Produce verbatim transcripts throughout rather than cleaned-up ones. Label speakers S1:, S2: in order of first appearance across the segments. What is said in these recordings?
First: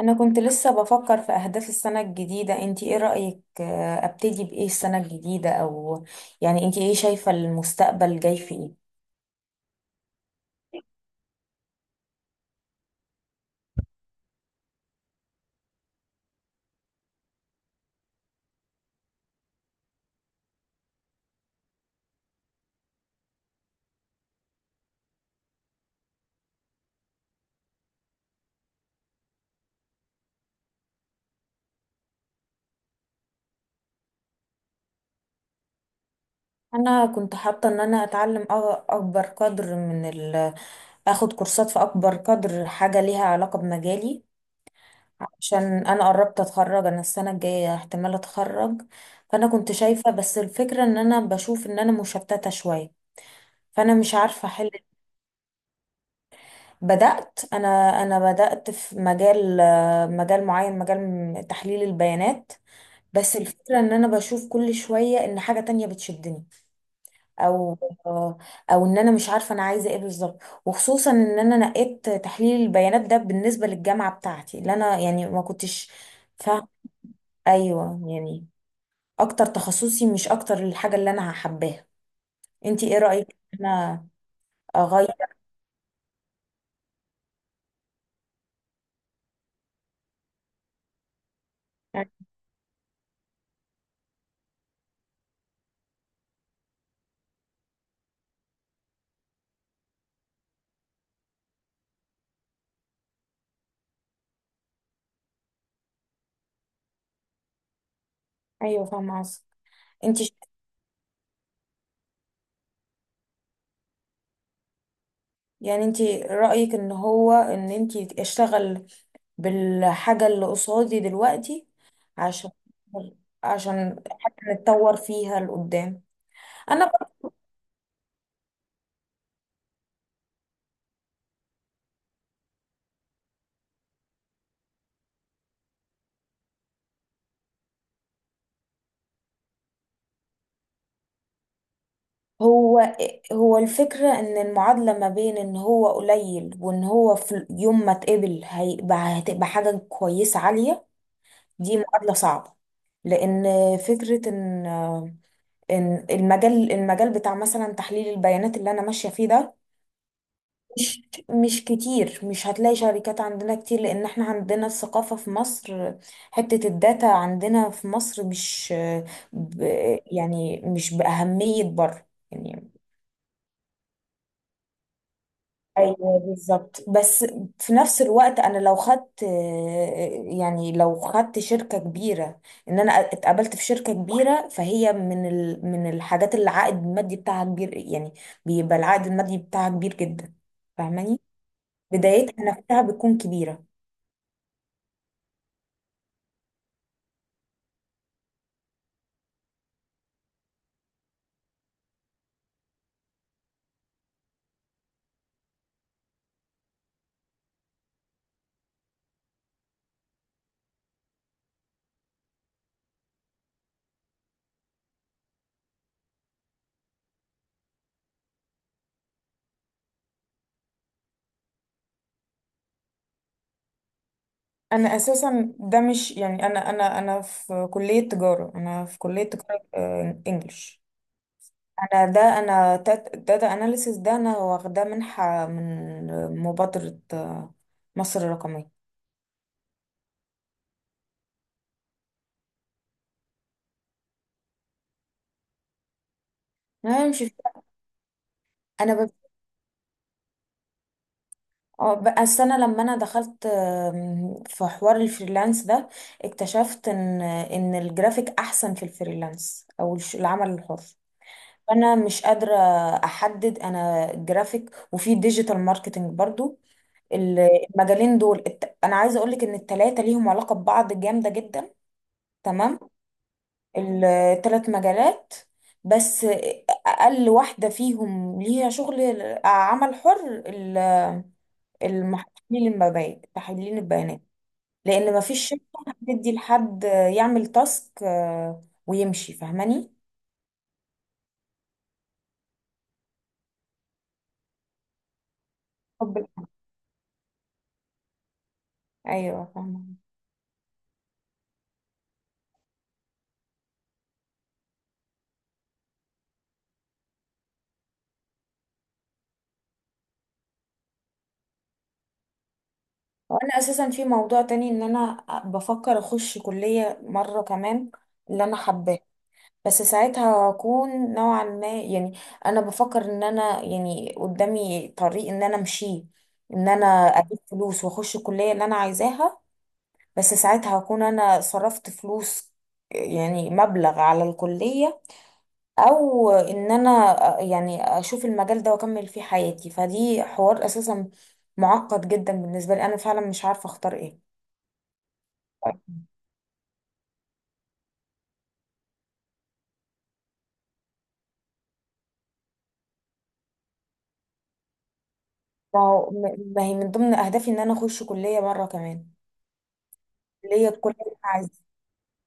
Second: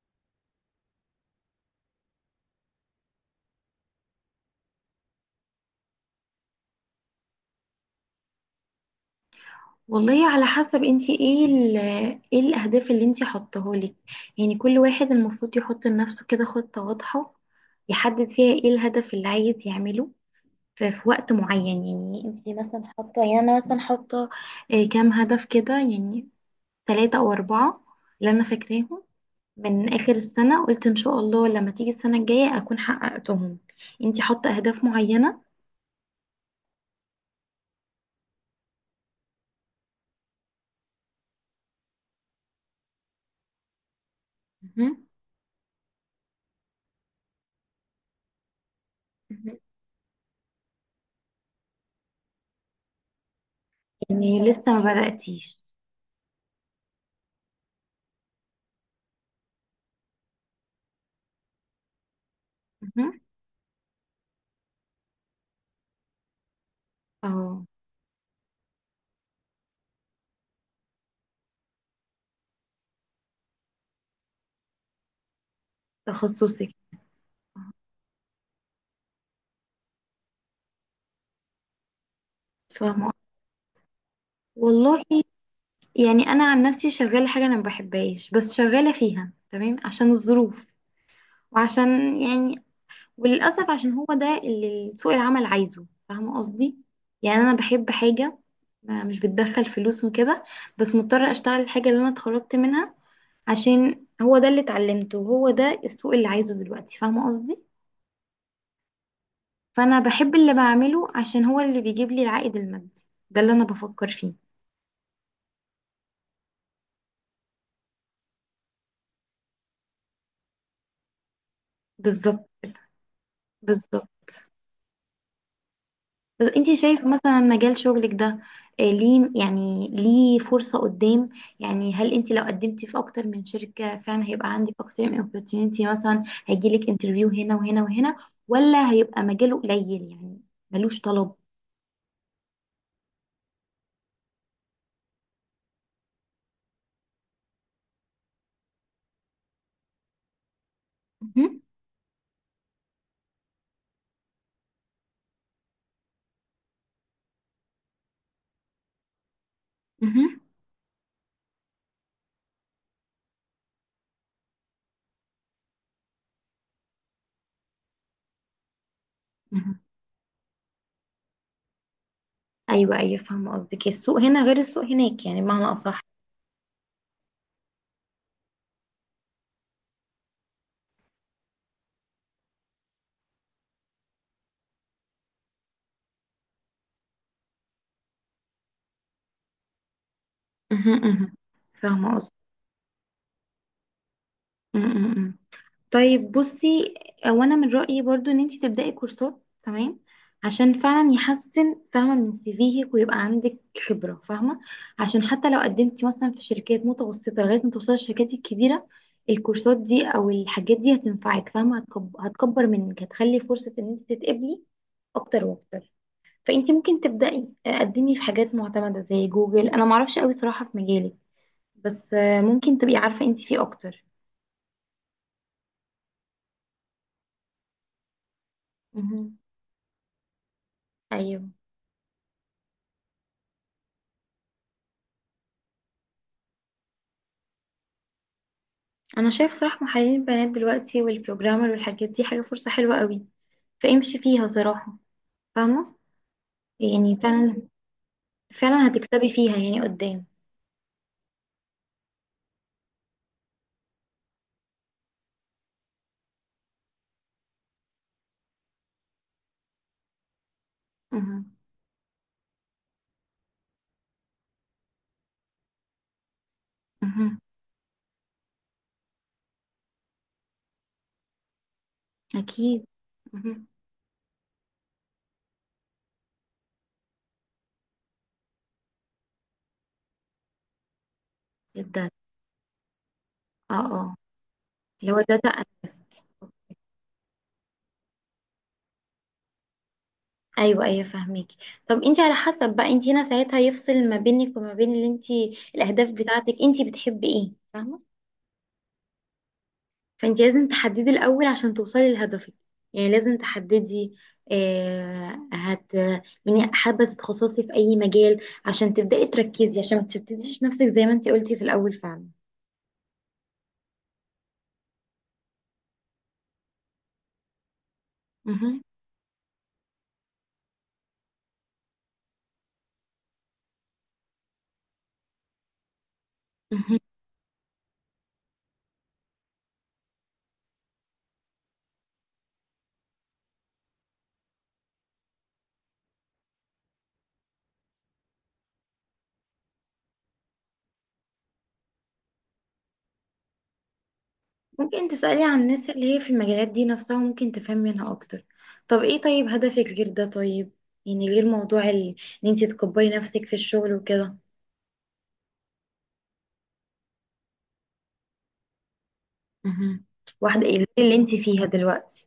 S1: انا كنت لسه بفكر في اهداف السنة الجديدة، انتي ايه رأيك؟ آه، ابتدي بايه السنة الجديدة او يعني انتي ايه شايفة المستقبل جاي في ايه؟
S2: والله على حسب انتي ايه ال ايه الاهداف اللي انتي حطاهولك. يعني كل واحد المفروض يحط لنفسه كده خطة واضحة، يحدد فيها ايه الهدف اللي عايز يعمله ف- في وقت معين. يعني انتي مثلا حاطة، يعني انا مثلا حاطة آه، كام هدف كده، يعني ثلاثة او اربعة اللي انا فاكراهم من اخر السنة. قلت ان شاء الله لما تيجي السنة الجاية اكون حققتهم. انتي حاطة اهداف معينة؟
S1: انا كنت حاطة ان انا اتعلم أ- اكبر قدر من ال اخد كورسات في اكبر قدر حاجة ليها علاقة بمجالي،
S2: مهم.
S1: عشان انا قربت اتخرج، انا السنة الجاية احتمال اتخرج. فانا
S2: مهم.
S1: كنت شايفة، بس الفكرة ان انا بشوف ان انا مشتتة شوية، فانا مش
S2: يعني
S1: عارفة احل.
S2: لسه ما بدأتيش؟
S1: بدأت أنا. أنا بدأت في مجال آه، مجال معين، مجال تحليل البيانات.
S2: مهم.
S1: بس الفكرة إن أنا بشوف كل شوية إن حاجة تانية بتشدني،
S2: اه.
S1: أو آه، أو إن أنا مش عارفة أنا عايزة إيه بالظبط، وخصوصا إن أنا نقيت تحليل البيانات ده بالنسبة للجامعة بتاعتي اللي أنا يعني ما كنتش فاهمة.
S2: تخصصك.
S1: أيوه يعني أكتر تخصصي، مش أكتر الحاجة اللي أنا حباها. أنتي إيه
S2: فاهمة.
S1: رأيك إن أنا
S2: والله،
S1: أغير؟
S2: يعني أنا عن نفسي شغالة حاجة أنا ما بحبهاش، بس شغالة فيها تمام عشان الظروف، وعشان يعني، وللأسف عشان هو ده اللي سوق العمل عايزه، فاهمة قصدي؟ يعني أنا بحب حاجة ما- مش بتدخل فلوس وكده، بس مضطرة أشتغل الحاجة اللي أنا اتخرجت منها عشان هو ده اللي اتعلمته، وهو ده السوق اللي عايزه دلوقتي، فاهمة قصدي؟
S1: أيوه فاهمة قصدك.
S2: فأنا
S1: انت،
S2: بحب اللي بعمله عشان هو اللي بيجيب لي العائد المادي. ده اللي أنا بفكر فيه.
S1: يعني انتي رأيك ان هو ان انتي اشتغل بالحاجة اللي قصادي دلوقتي،
S2: بالظبط.
S1: عشان عشان
S2: بالظبط.
S1: حتى نتطور فيها لقدام.
S2: بس انت
S1: انا
S2: شايفه
S1: ب-
S2: مثلا مجال شغلك ده آه، ليه؟ يعني ليه فرصة قدام؟ يعني هل انت لو قدمتي في اكتر من شركة فعلا هيبقى عندك اكتر من opportunity، مثلا هيجيلك انترفيو هنا وهنا وهنا، ولا هيبقى مجاله قليل يعني، ملوش طلب؟
S1: هو هو الفكرة ان المعادلة ما بين ان هو قليل وان هو في يوم ما اتقبل هيبقى هتبقى حاجة كويسة عالية.
S2: مهم.
S1: دي معادلة صعبة لان فكرة ان، ان المجال المجال بتاع مثلا تحليل البيانات اللي انا ماشية فيه ده،
S2: مهم.
S1: مش مش كتير. مش هتلاقي شركات عندنا كتير، لان احنا عندنا الثقافة في مصر، حتة الداتا عندنا في مصر مش، ب
S2: مهم.
S1: يعني مش بأهمية بره يعني.
S2: ايوه ايوه فاهمة قصدك. السوق هنا غير السوق هناك يعني، بمعنى اصح.
S1: ايوه بالظبط، بس في نفس الوقت انا لو خدت، يعني لو خدت شركة كبيرة، ان انا اتقابلت في شركة كبيرة، فهي من ال من الحاجات اللي العائد المادي بتاعها كبير يعني، بيبقى العائد المادي بتاعها كبير جدا.
S2: مهم.
S1: فاهماني؟
S2: مهم. فاهمة
S1: بدايتها نفسها بتكون كبيرة.
S2: قصدك. طيب بصي، هو انا من رأيي برضو ان انتي تبدأي كورسات، تمام؟ عشان فعلا يحسن، فاهمة، من سيفيهك، ويبقى عندك خبرة، فاهمة؟ عشان حتى لو قدمتي مثلا في شركات متوسطة لغاية ما توصلي الشركات الكبيرة، الكورسات دي او الحاجات دي هتنفعك، فاهمة؟ هتكب- هتكبر منك، هتخلي فرصة ان انتي تتقبلي اكتر واكتر. فانتي ممكن تبدأي، آه، قدمي في حاجات معتمدة زي جوجل، انا معرفش قوي صراحة في مجالك، بس آه، ممكن تبقي عارفة انتي فيه اكتر.
S1: انا اساسا ده مش يعني، انا انا انا في كليه تجاره، انا في كليه
S2: مهم.
S1: تجاره آه، انجلش.
S2: ايوه.
S1: انا ده انا داتا اناليسيس، ده انا واخداه منحه من مبادره آه، مصر الرقميه.
S2: انا شايف صراحة محللين البيانات دلوقتي والبروجرامر والحاجات دي حاجة فرصة حلوة قوي، فامشي فيها صراحة، فاهمة؟
S1: انا
S2: يعني
S1: مش
S2: فعلا، فعلا
S1: انا ب...
S2: هتكسبي فيها يعني قدام.
S1: آه، بقى السنه لما انا دخلت، آم، في حوار الفريلانس ده، اكتشفت ان ان الجرافيك احسن في الفريلانس او الش- العمل الحر.
S2: مهم.
S1: انا مش قادره احدد، انا جرافيك وفي ديجيتال ماركتنج برضو.
S2: مهم.
S1: ال- المجالين دول الت... انا عايزه اقول لك ان التلاتة ليهم علاقه ببعض جامده جدا. تمام.
S2: اكيد. مهم.
S1: التلات مجالات، بس اقل واحده فيهم ليها شغل عمل حر، ال-
S2: الداتا.
S1: الم- تحليل المبادئ،
S2: اه
S1: تحليل
S2: اه.
S1: البيانات،
S2: اللي
S1: لان ما
S2: هو
S1: فيش
S2: داتا
S1: شركه
S2: اناليست.
S1: هتدي لحد يعمل تاسك آه، ويمشي. فاهماني؟
S2: ايوه ايوه فاهميكي. طب انت على حسب بقى، انت هنا ساعتها يفصل ما بينك وما بين اللي انت، الاهداف
S1: طب-
S2: بتاعتك انت بتحبي ايه، فاهمة؟
S1: ايوه فاهمه.
S2: فانت لازم تحددي الاول عشان توصلي لهدفك، يعني لازم تحددي آه هت يعني حابه تتخصصي في اي مجال عشان تبداي تركزي، عشان ما تشتتيش نفسك زي ما انت قلتي في الاول فعلا.
S1: وانا اساسا في موضوع تاني، ان انا بفكر اخش كليه مره كمان، اللي انا
S2: مهم.
S1: حباها. بس ساعتها هكون نوعا ما يعني، انا بفكر ان انا يعني قدامي طريق ان انا امشيه، ان انا
S2: مهم.
S1: اجيب فلوس واخش الكلية اللي انا عايزاها. بس ساعتها هكون انا صرفت فلوس، يعني مبلغ على الكلية، او ان انا يعني اشوف المجال ده واكمل فيه حياتي. فدي حوار اساسا معقد جدا بالنسبة لي، انا فعلا مش عارفة اختار ايه.
S2: ممكن تسالي عن الناس اللي هي في المجالات دي نفسها، وممكن تفهمي منها اكتر. طب ايه؟ طيب هدفك غير ده؟ طيب يعني غير موضوع ال- ان انت تكبري نفسك في الشغل وكده.
S1: ما هو- ما هي من ضمن اهدافي ان انا اخش كلية مرة كمان،
S2: مهم.
S1: اللي
S2: واحده
S1: هي
S2: ايه
S1: الكلية اللي
S2: اللي انت
S1: انا عايزاها.
S2: فيها دلوقتي؟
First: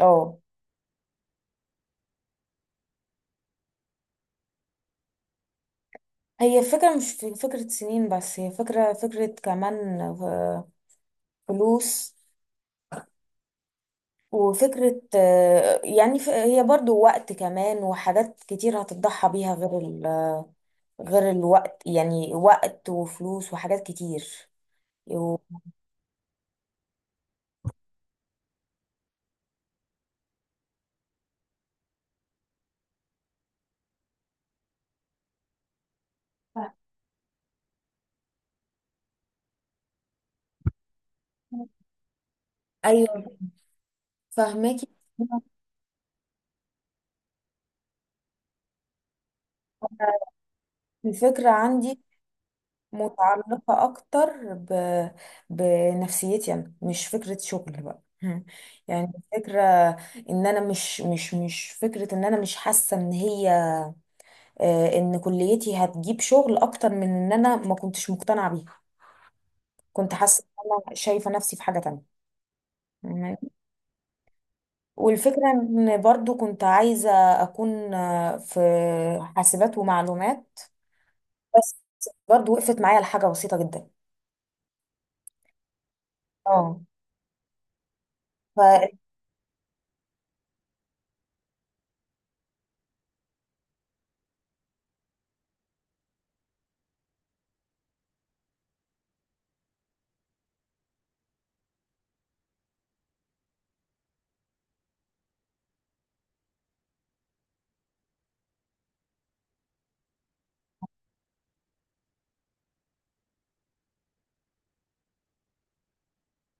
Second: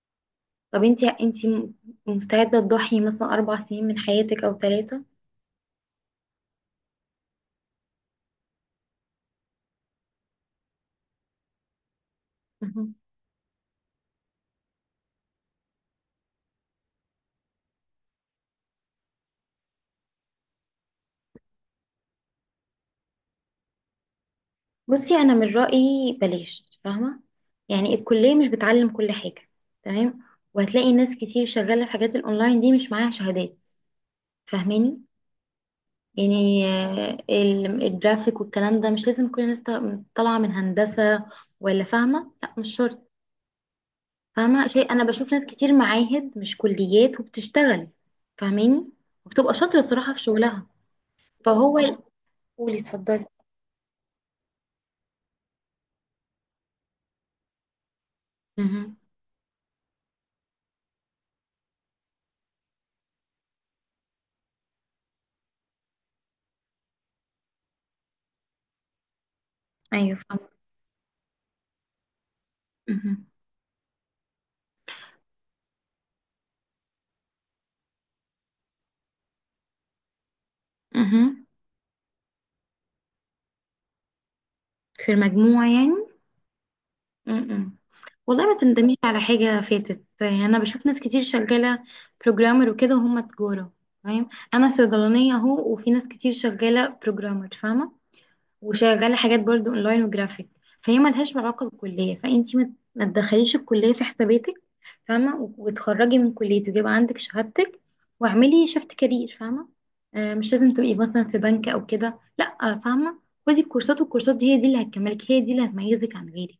S1: اه.
S2: طب انتي انتي م- مستعدة تضحي مثلا أربع سنين من حياتك أو ثلاثة؟
S1: هي فكرة مش في فكرة سنين، بس هي فكرة، فكرة كمان آه، فلوس،
S2: مهم.
S1: وفكرة آه، يعني ف- هي برضو وقت كمان وحاجات كتير هتضحى بيها غير ال غير الوقت، يعني وقت وفلوس وحاجات كتير.
S2: بصي، أنا
S1: و-
S2: من رأيي بلاش، فاهمة؟ يعني الكلية مش بتعلم كل حاجة، تمام؟ وهتلاقي ناس كتير شغالة في حاجات الأونلاين دي مش معاها شهادات، فاهماني؟ يعني آه، ال- الجرافيك والكلام ده مش لازم كل الناس ط- طالعة من هندسة،
S1: فاهمة.
S2: ولا فاهمة؟ لا مش شرط،
S1: أيوة
S2: فاهمة
S1: فهماكي.
S2: شيء؟ أنا بشوف ناس كتير معاهد مش كليات وبتشتغل، فاهماني؟ وبتبقى شاطرة صراحة في شغلها.
S1: الفكرة
S2: فهو،
S1: عندي
S2: قولي اتفضلي.
S1: متعلقة أكتر ب... بنفسيتي، أنا مش فكرة شغل بقى
S2: مهم.
S1: يعني فكرة إن أنا مش مش مش فكرة، إن أنا مش حاسة إن هي آه، إن كليتي هتجيب شغل أكتر، من إن أنا ما كنتش مقتنعة بيها. كنت
S2: ايوه
S1: حاسة
S2: فاهمة.
S1: إن أنا شايفة نفسي في حاجة تانية.
S2: مهم.
S1: فاهماني؟ والفكرة إن برضو كنت عايزة أكون آه، في حاسبات ومعلومات،
S2: مهم.
S1: بس برضو وقفت معايا لحاجة بسيطة جدا.
S2: في المجموع يعني.
S1: اه.
S2: مهم. والله ما تندميش على حاجة فاتت، يعني أنا بشوف ناس كتير شغالة بروجرامر وكده وهم تجارة، فاهم؟ أنا صيدلانية أهو، وفي ناس كتير شغالة بروجرامر، فاهمة؟ وشغاله حاجات برضو اونلاين وجرافيك، فهي ملهاش علاقه بالكليه. فانتي ما ما تدخليش الكليه في حساباتك، فاهمه؟ و- وتخرجي من كليتك ويبقى عندك شهادتك، واعملي شفت كارير، فاهمه؟ آه مش لازم تبقي مثلا في بنك او كده، لا، فاهمه؟ خدي الكورسات، والكورسات دي هي دي اللي هتكملك، هي دي اللي هتميزك عن غيرك.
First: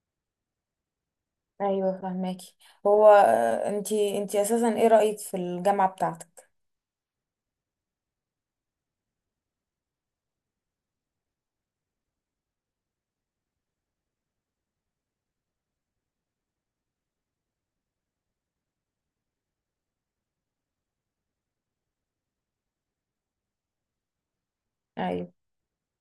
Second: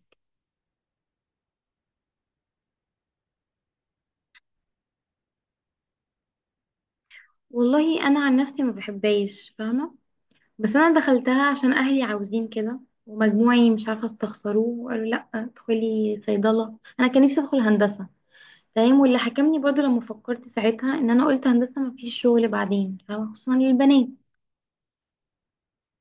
S1: ايوه فهماكي. هو آه، انتي انتي اساسا ايه رأيك في الجامعة بتاعتك؟
S2: والله انا عن نفسي ما بحبهاش، فاهمه؟ بس انا دخلتها عشان اهلي عاوزين كده، ومجموعي مش عارفه استخسروه، وقالوا لا ادخلي صيدله. انا كان نفسي ادخل هندسه، فاهم؟ واللي حكمني برضو لما فكرت ساعتها ان انا قلت هندسه ما فيش شغل بعدين، فاهمة؟ خصوصا للبنات.
S1: ايوه.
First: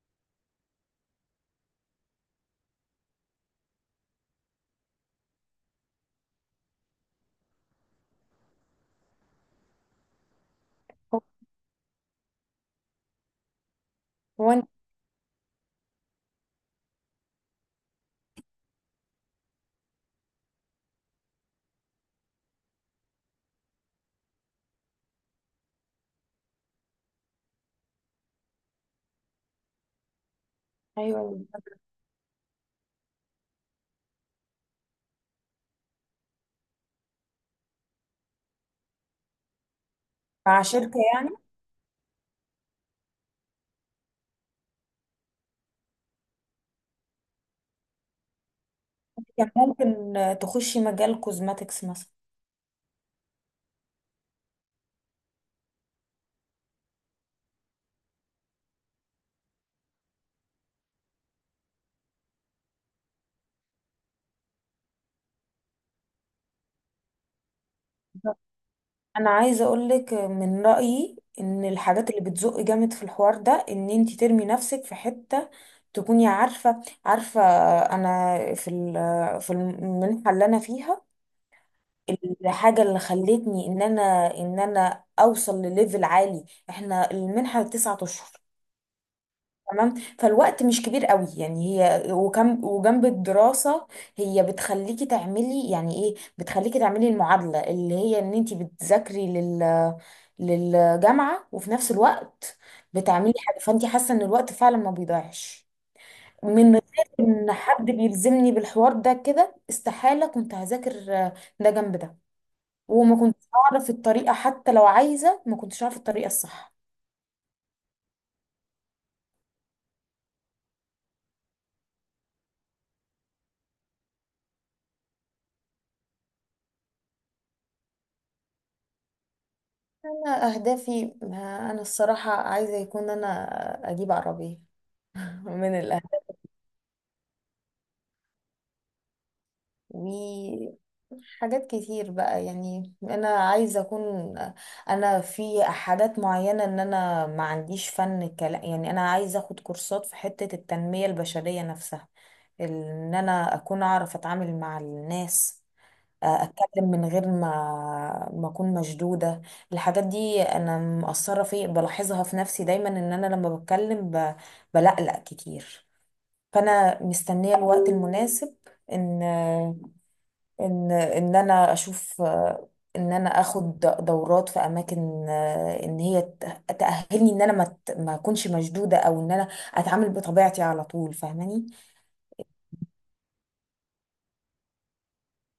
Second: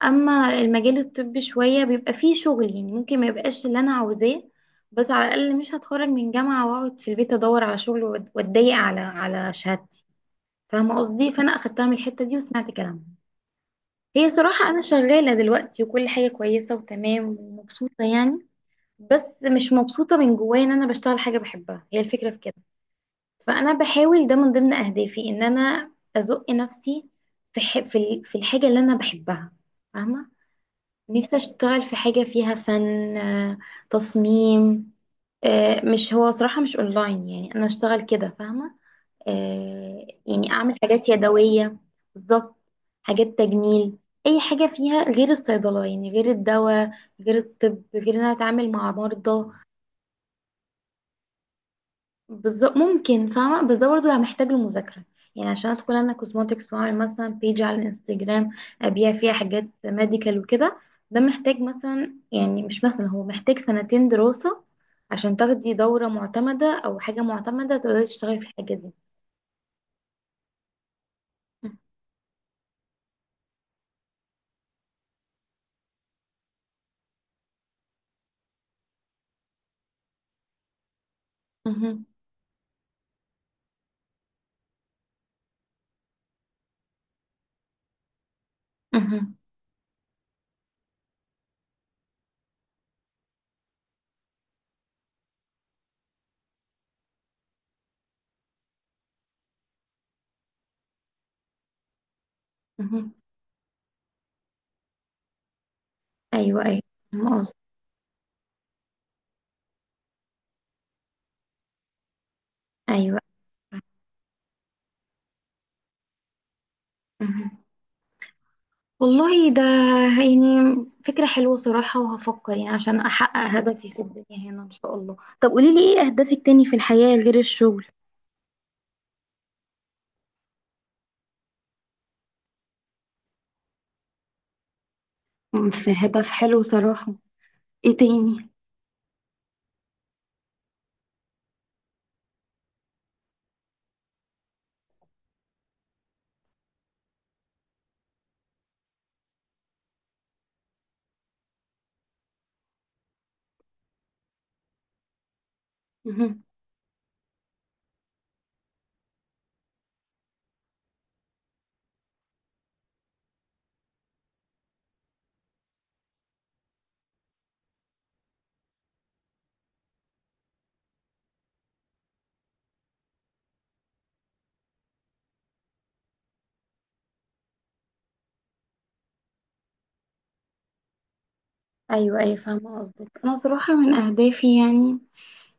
S2: اما المجال الطبي شويه بيبقى فيه شغل، يعني ممكن ما يبقاش اللي انا عاوزاه، بس على الاقل مش هتخرج من جامعه واقعد في البيت ادور على شغل وأت- واتضايق على على شهادتي، فاهمه
S1: هو.
S2: قصدي؟ فانا اخدتها من الحته دي وسمعت كلامها. هي
S1: هو انت.
S2: صراحه انا شغاله دلوقتي وكل حاجه كويسه وتمام ومبسوطه، يعني. بس مش مبسوطه من جوايا ان انا بشتغل حاجه بحبها، هي الفكره في كده. فانا بحاول، ده من ضمن اهدافي، ان انا ازق نفسي في ح... في ال- في الحاجه اللي انا بحبها، فاهمه؟ نفسي
S1: ايوه.
S2: اشتغل في حاجه فيها فن، آه، تصميم. آه، مش هو صراحه مش اونلاين يعني انا اشتغل كده، فاهمه؟ آه، يعني
S1: مع
S2: اعمل
S1: شركة
S2: حاجات
S1: يعني؟
S2: يدويه. بالظبط. حاجات تجميل. اي حاجه فيها غير الصيدله، يعني غير الدواء، غير الطب، غير ان انا اتعامل مع مرضى.
S1: كان ممكن آه، تخشي مجال كوزماتكس مثلا.
S2: بالظبط ممكن، فاهمة، بس ده برضه يعني محتاج المذاكرة. يعني عشان ادخل انا كوزماتكس واعمل مثلا بيج على الانستجرام ابيع فيها حاجات ميديكال وكده، ده محتاج مثلا، يعني مش مثلا، هو محتاج سنتين دراسة عشان تاخدي دورة معتمدة او حاجة معتمدة تقدري تشتغلي
S1: بالظبط.
S2: في الحاجة دي.
S1: انا عايزة اقولك آه، من رأيي ان الحاجات اللي بتزق جامد في الحوار ده ان انتي ترمي نفسك في حتة تكوني عارفة، عارفة آه، انا في ال- آه، في المنحة اللي انا فيها،
S2: مهم.
S1: الحاجة اللي خلتني ان انا، ان انا اوصل لليفل عالي. احنا المنحة تسعة اشهر.
S2: مهم.
S1: تمام. فالوقت مش كبير قوي يعني، هي وكم وجنب الدراسة، هي بتخليكي تعملي يعني ايه، بتخليكي تعملي المعادلة اللي هي ان انتي بتذاكري لل للجامعة وفي نفس الوقت
S2: مهم.
S1: بتعملي حاجة، فانتي حاسة ان الوقت فعلا ما بيضيعش.
S2: ايوه
S1: من
S2: ايوه
S1: غير
S2: فاهمة
S1: ان
S2: قصدك.
S1: حد بيلزمني بالحوار ده كده، استحالة كنت هذاكر آه، ده جنب ده، وما
S2: ايوه.
S1: كنتش اعرف الطريقة. حتى لو عايزة، ما كنتش اعرف الطريقة الصح.
S2: مهم. والله ده يعني فكرة حلوة صراحة، وهفكر يعني عشان أحقق هدفي في الدنيا هنا إن شاء الله. طب قوليلي إيه أهدافك تاني في الحياة غير الشغل؟
S1: انا اهدافي، ما انا الصراحة عايزة يكون انا اجيب عربية
S2: أمم،
S1: من
S2: في
S1: الاهل،
S2: هدف حلو صراحة. إيه تاني؟
S1: وحاجات كتير بقى يعني. انا عايزة اكون، انا في حاجات معينة ان انا ما عنديش فن كلام يعني، انا عايزة اخد كورسات في حتة التنمية البشرية نفسها، ان انا اكون اعرف اتعامل مع الناس،
S2: مهم.
S1: اتكلم من غير ما ما اكون مشدوده. الحاجات دي انا مقصره في بلاحظها في نفسي دايما ان انا لما بتكلم ب... بلقلق كتير. فانا مستنيه الوقت المناسب ان ان ان انا اشوف ان انا اخد دورات في اماكن، ان هي ت- تاهلني ان انا ما ت- ما اكونش مشدوده، او ان انا اتعامل بطبيعتي على طول. فاهماني؟
S2: أيوة أيوة فاهمة قصدك. أنا صراحة من أهدافي يعني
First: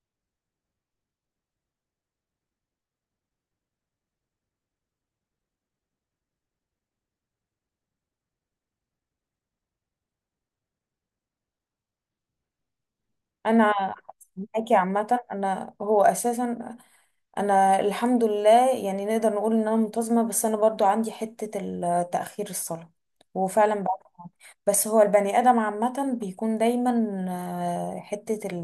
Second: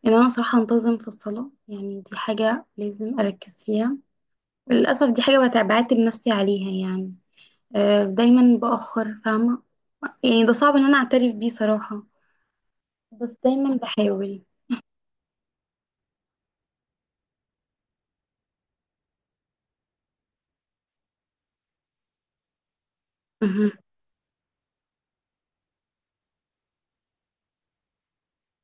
S2: إن أنا صراحة أنتظم في الصلاة، يعني دي حاجة لازم أركز فيها. للأسف دي حاجة بتع- بعاتب نفسي عليها يعني، آه، دايما بأخر، فاهمة؟ يعني ده صعب إن أنا أعترف بيه صراحة، بس
S1: انا
S2: دايما بحاول.
S1: معاكي عامه. انا هو اساسا، انا الحمد لله يعني نقدر نقول ان انا منتظمه، بس انا برضو عندي حته ال- تاخير الصلاه،
S2: مهم.
S1: وفعلا بقى. بس هو البني ادم عامه بيكون دايما آه، حته ال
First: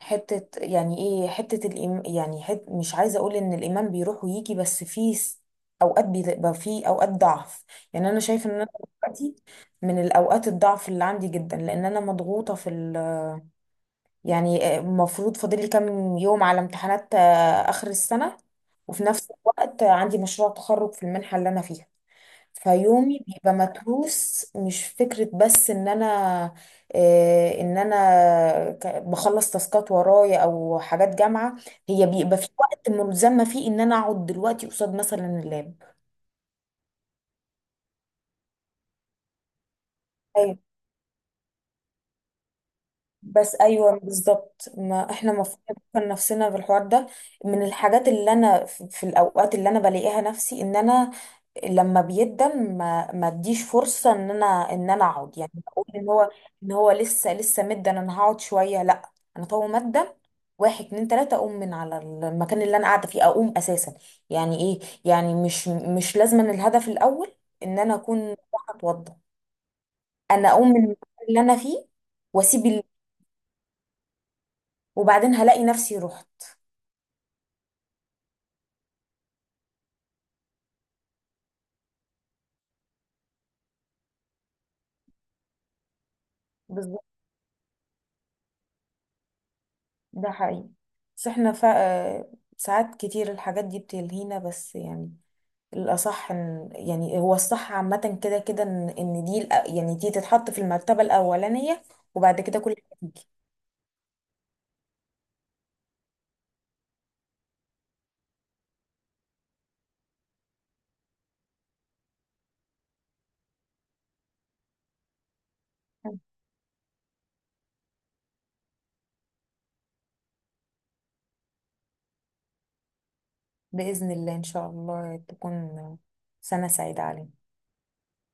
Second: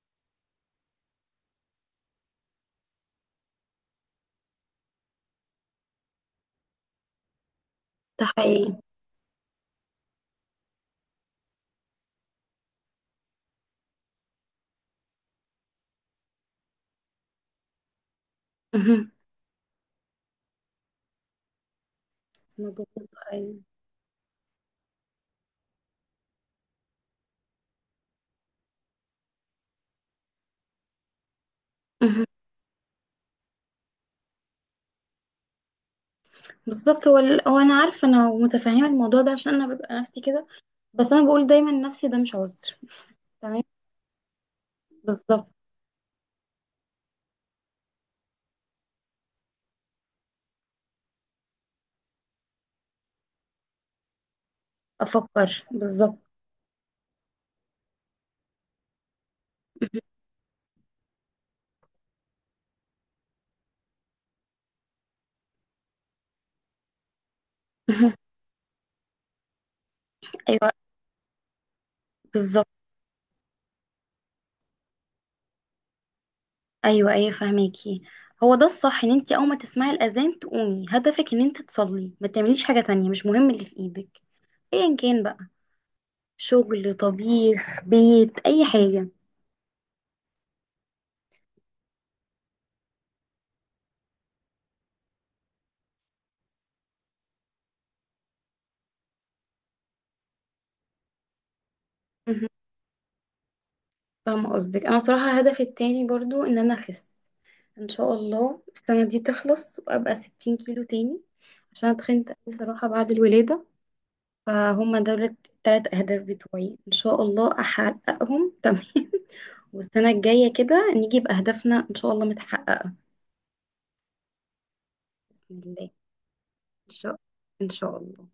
S1: حته يعني ايه، حته الإيم يعني حت، مش عايزه اقول ان الايمان بيروح ويجي، بس في س- اوقات بيبقى، في اوقات ضعف يعني. انا
S2: ده
S1: شايفه ان انا
S2: حقيقي.
S1: دلوقتي من الاوقات الضعف اللي عندي جدا، لان انا مضغوطه في يعني، آه، المفروض فاضل لي كام يوم على امتحانات آه، آخر السنة، وفي
S2: مهم.
S1: نفس الوقت عندي مشروع تخرج في المنحة اللي أنا فيها.
S2: انا بجد
S1: فيومي بيبقى
S2: متخيل.
S1: متروس، مش فكرة بس إن أنا آه، إن أنا ك- بخلص تاسكات ورايا أو حاجات جامعة، هي
S2: مهم.
S1: بيبقى في وقت ملزمة فيه إن أنا أقعد دلوقتي قصاد مثلا اللاب.
S2: بالظبط. هو ال- هو انا عارفه، انا متفهمه الموضوع ده عشان انا ببقى نفسي كده،
S1: أيوة.
S2: بس انا بقول دايما نفسي ده مش عذر.
S1: بس
S2: تمام.
S1: أيوه بالظبط، ما إحنا
S2: بالظبط.
S1: المفروض نفكر نفسنا في الحوار ده. من الحاجات اللي أنا في، في الأوقات اللي أنا بلاقيها نفسي إن أنا لما بيقدم ما ما اديش فرصه ان انا، ان انا اقعد يعني
S2: افكر
S1: اقول ان
S2: بالظبط.
S1: هو، ان هو لسه لسه مدن، انا هقعد شويه. لا، انا طول ما
S2: مهم.
S1: ادم واحد اتنين تلاته اقوم من على المكان اللي انا قاعده فيه، اقوم اساسا. يعني ايه يعني، مش مش لازما، الهدف الاول ان انا
S2: مهم.
S1: اكون رايحة اتوضى، انا اقوم
S2: ايوه.
S1: من المكان اللي انا فيه واسيب
S2: بالظبط.
S1: ال... وبعدين هلاقي نفسي رحت.
S2: ايوه ايوه فهماكي. هو ده الصح، ان انت اول ما تسمعي الاذان تقومي، هدفك ان انت تصلي، ما تعمليش حاجه تانية، مش مهم اللي في ايدك ايا كان بقى، شغل،
S1: بالظبط.
S2: طبيخ، بيت، اي حاجه.
S1: ده حقيقي، بس احنا فا... ساعات كتير الحاجات دي بتلهينا بس يعني. الأصح إن، يعني هو الصح عامة كده كده، إن إن دي الأ- يعني دي تتحط في المرتبة الأولانية، وبعد
S2: مهم.
S1: كده كل حاجة تيجي.
S2: فاهمه قصدك. انا صراحه هدفي التاني برضو ان انا اخس، ان شاء الله السنة دي تخلص وابقى ستين كيلو تاني عشان اتخنت قوي صراحة بعد الولادة. فهم دول التلات اهداف بتوعي، ان شاء الله احققهم تمام. والسنة الجاية كده نيجي بأهدافنا ان شاء الله متحققة.
S1: بإذن الله إن شاء الله
S2: بإذن الله.
S1: تكون سنة
S2: ان
S1: سعيدة
S2: شاء
S1: علينا.
S2: ان شاء الله.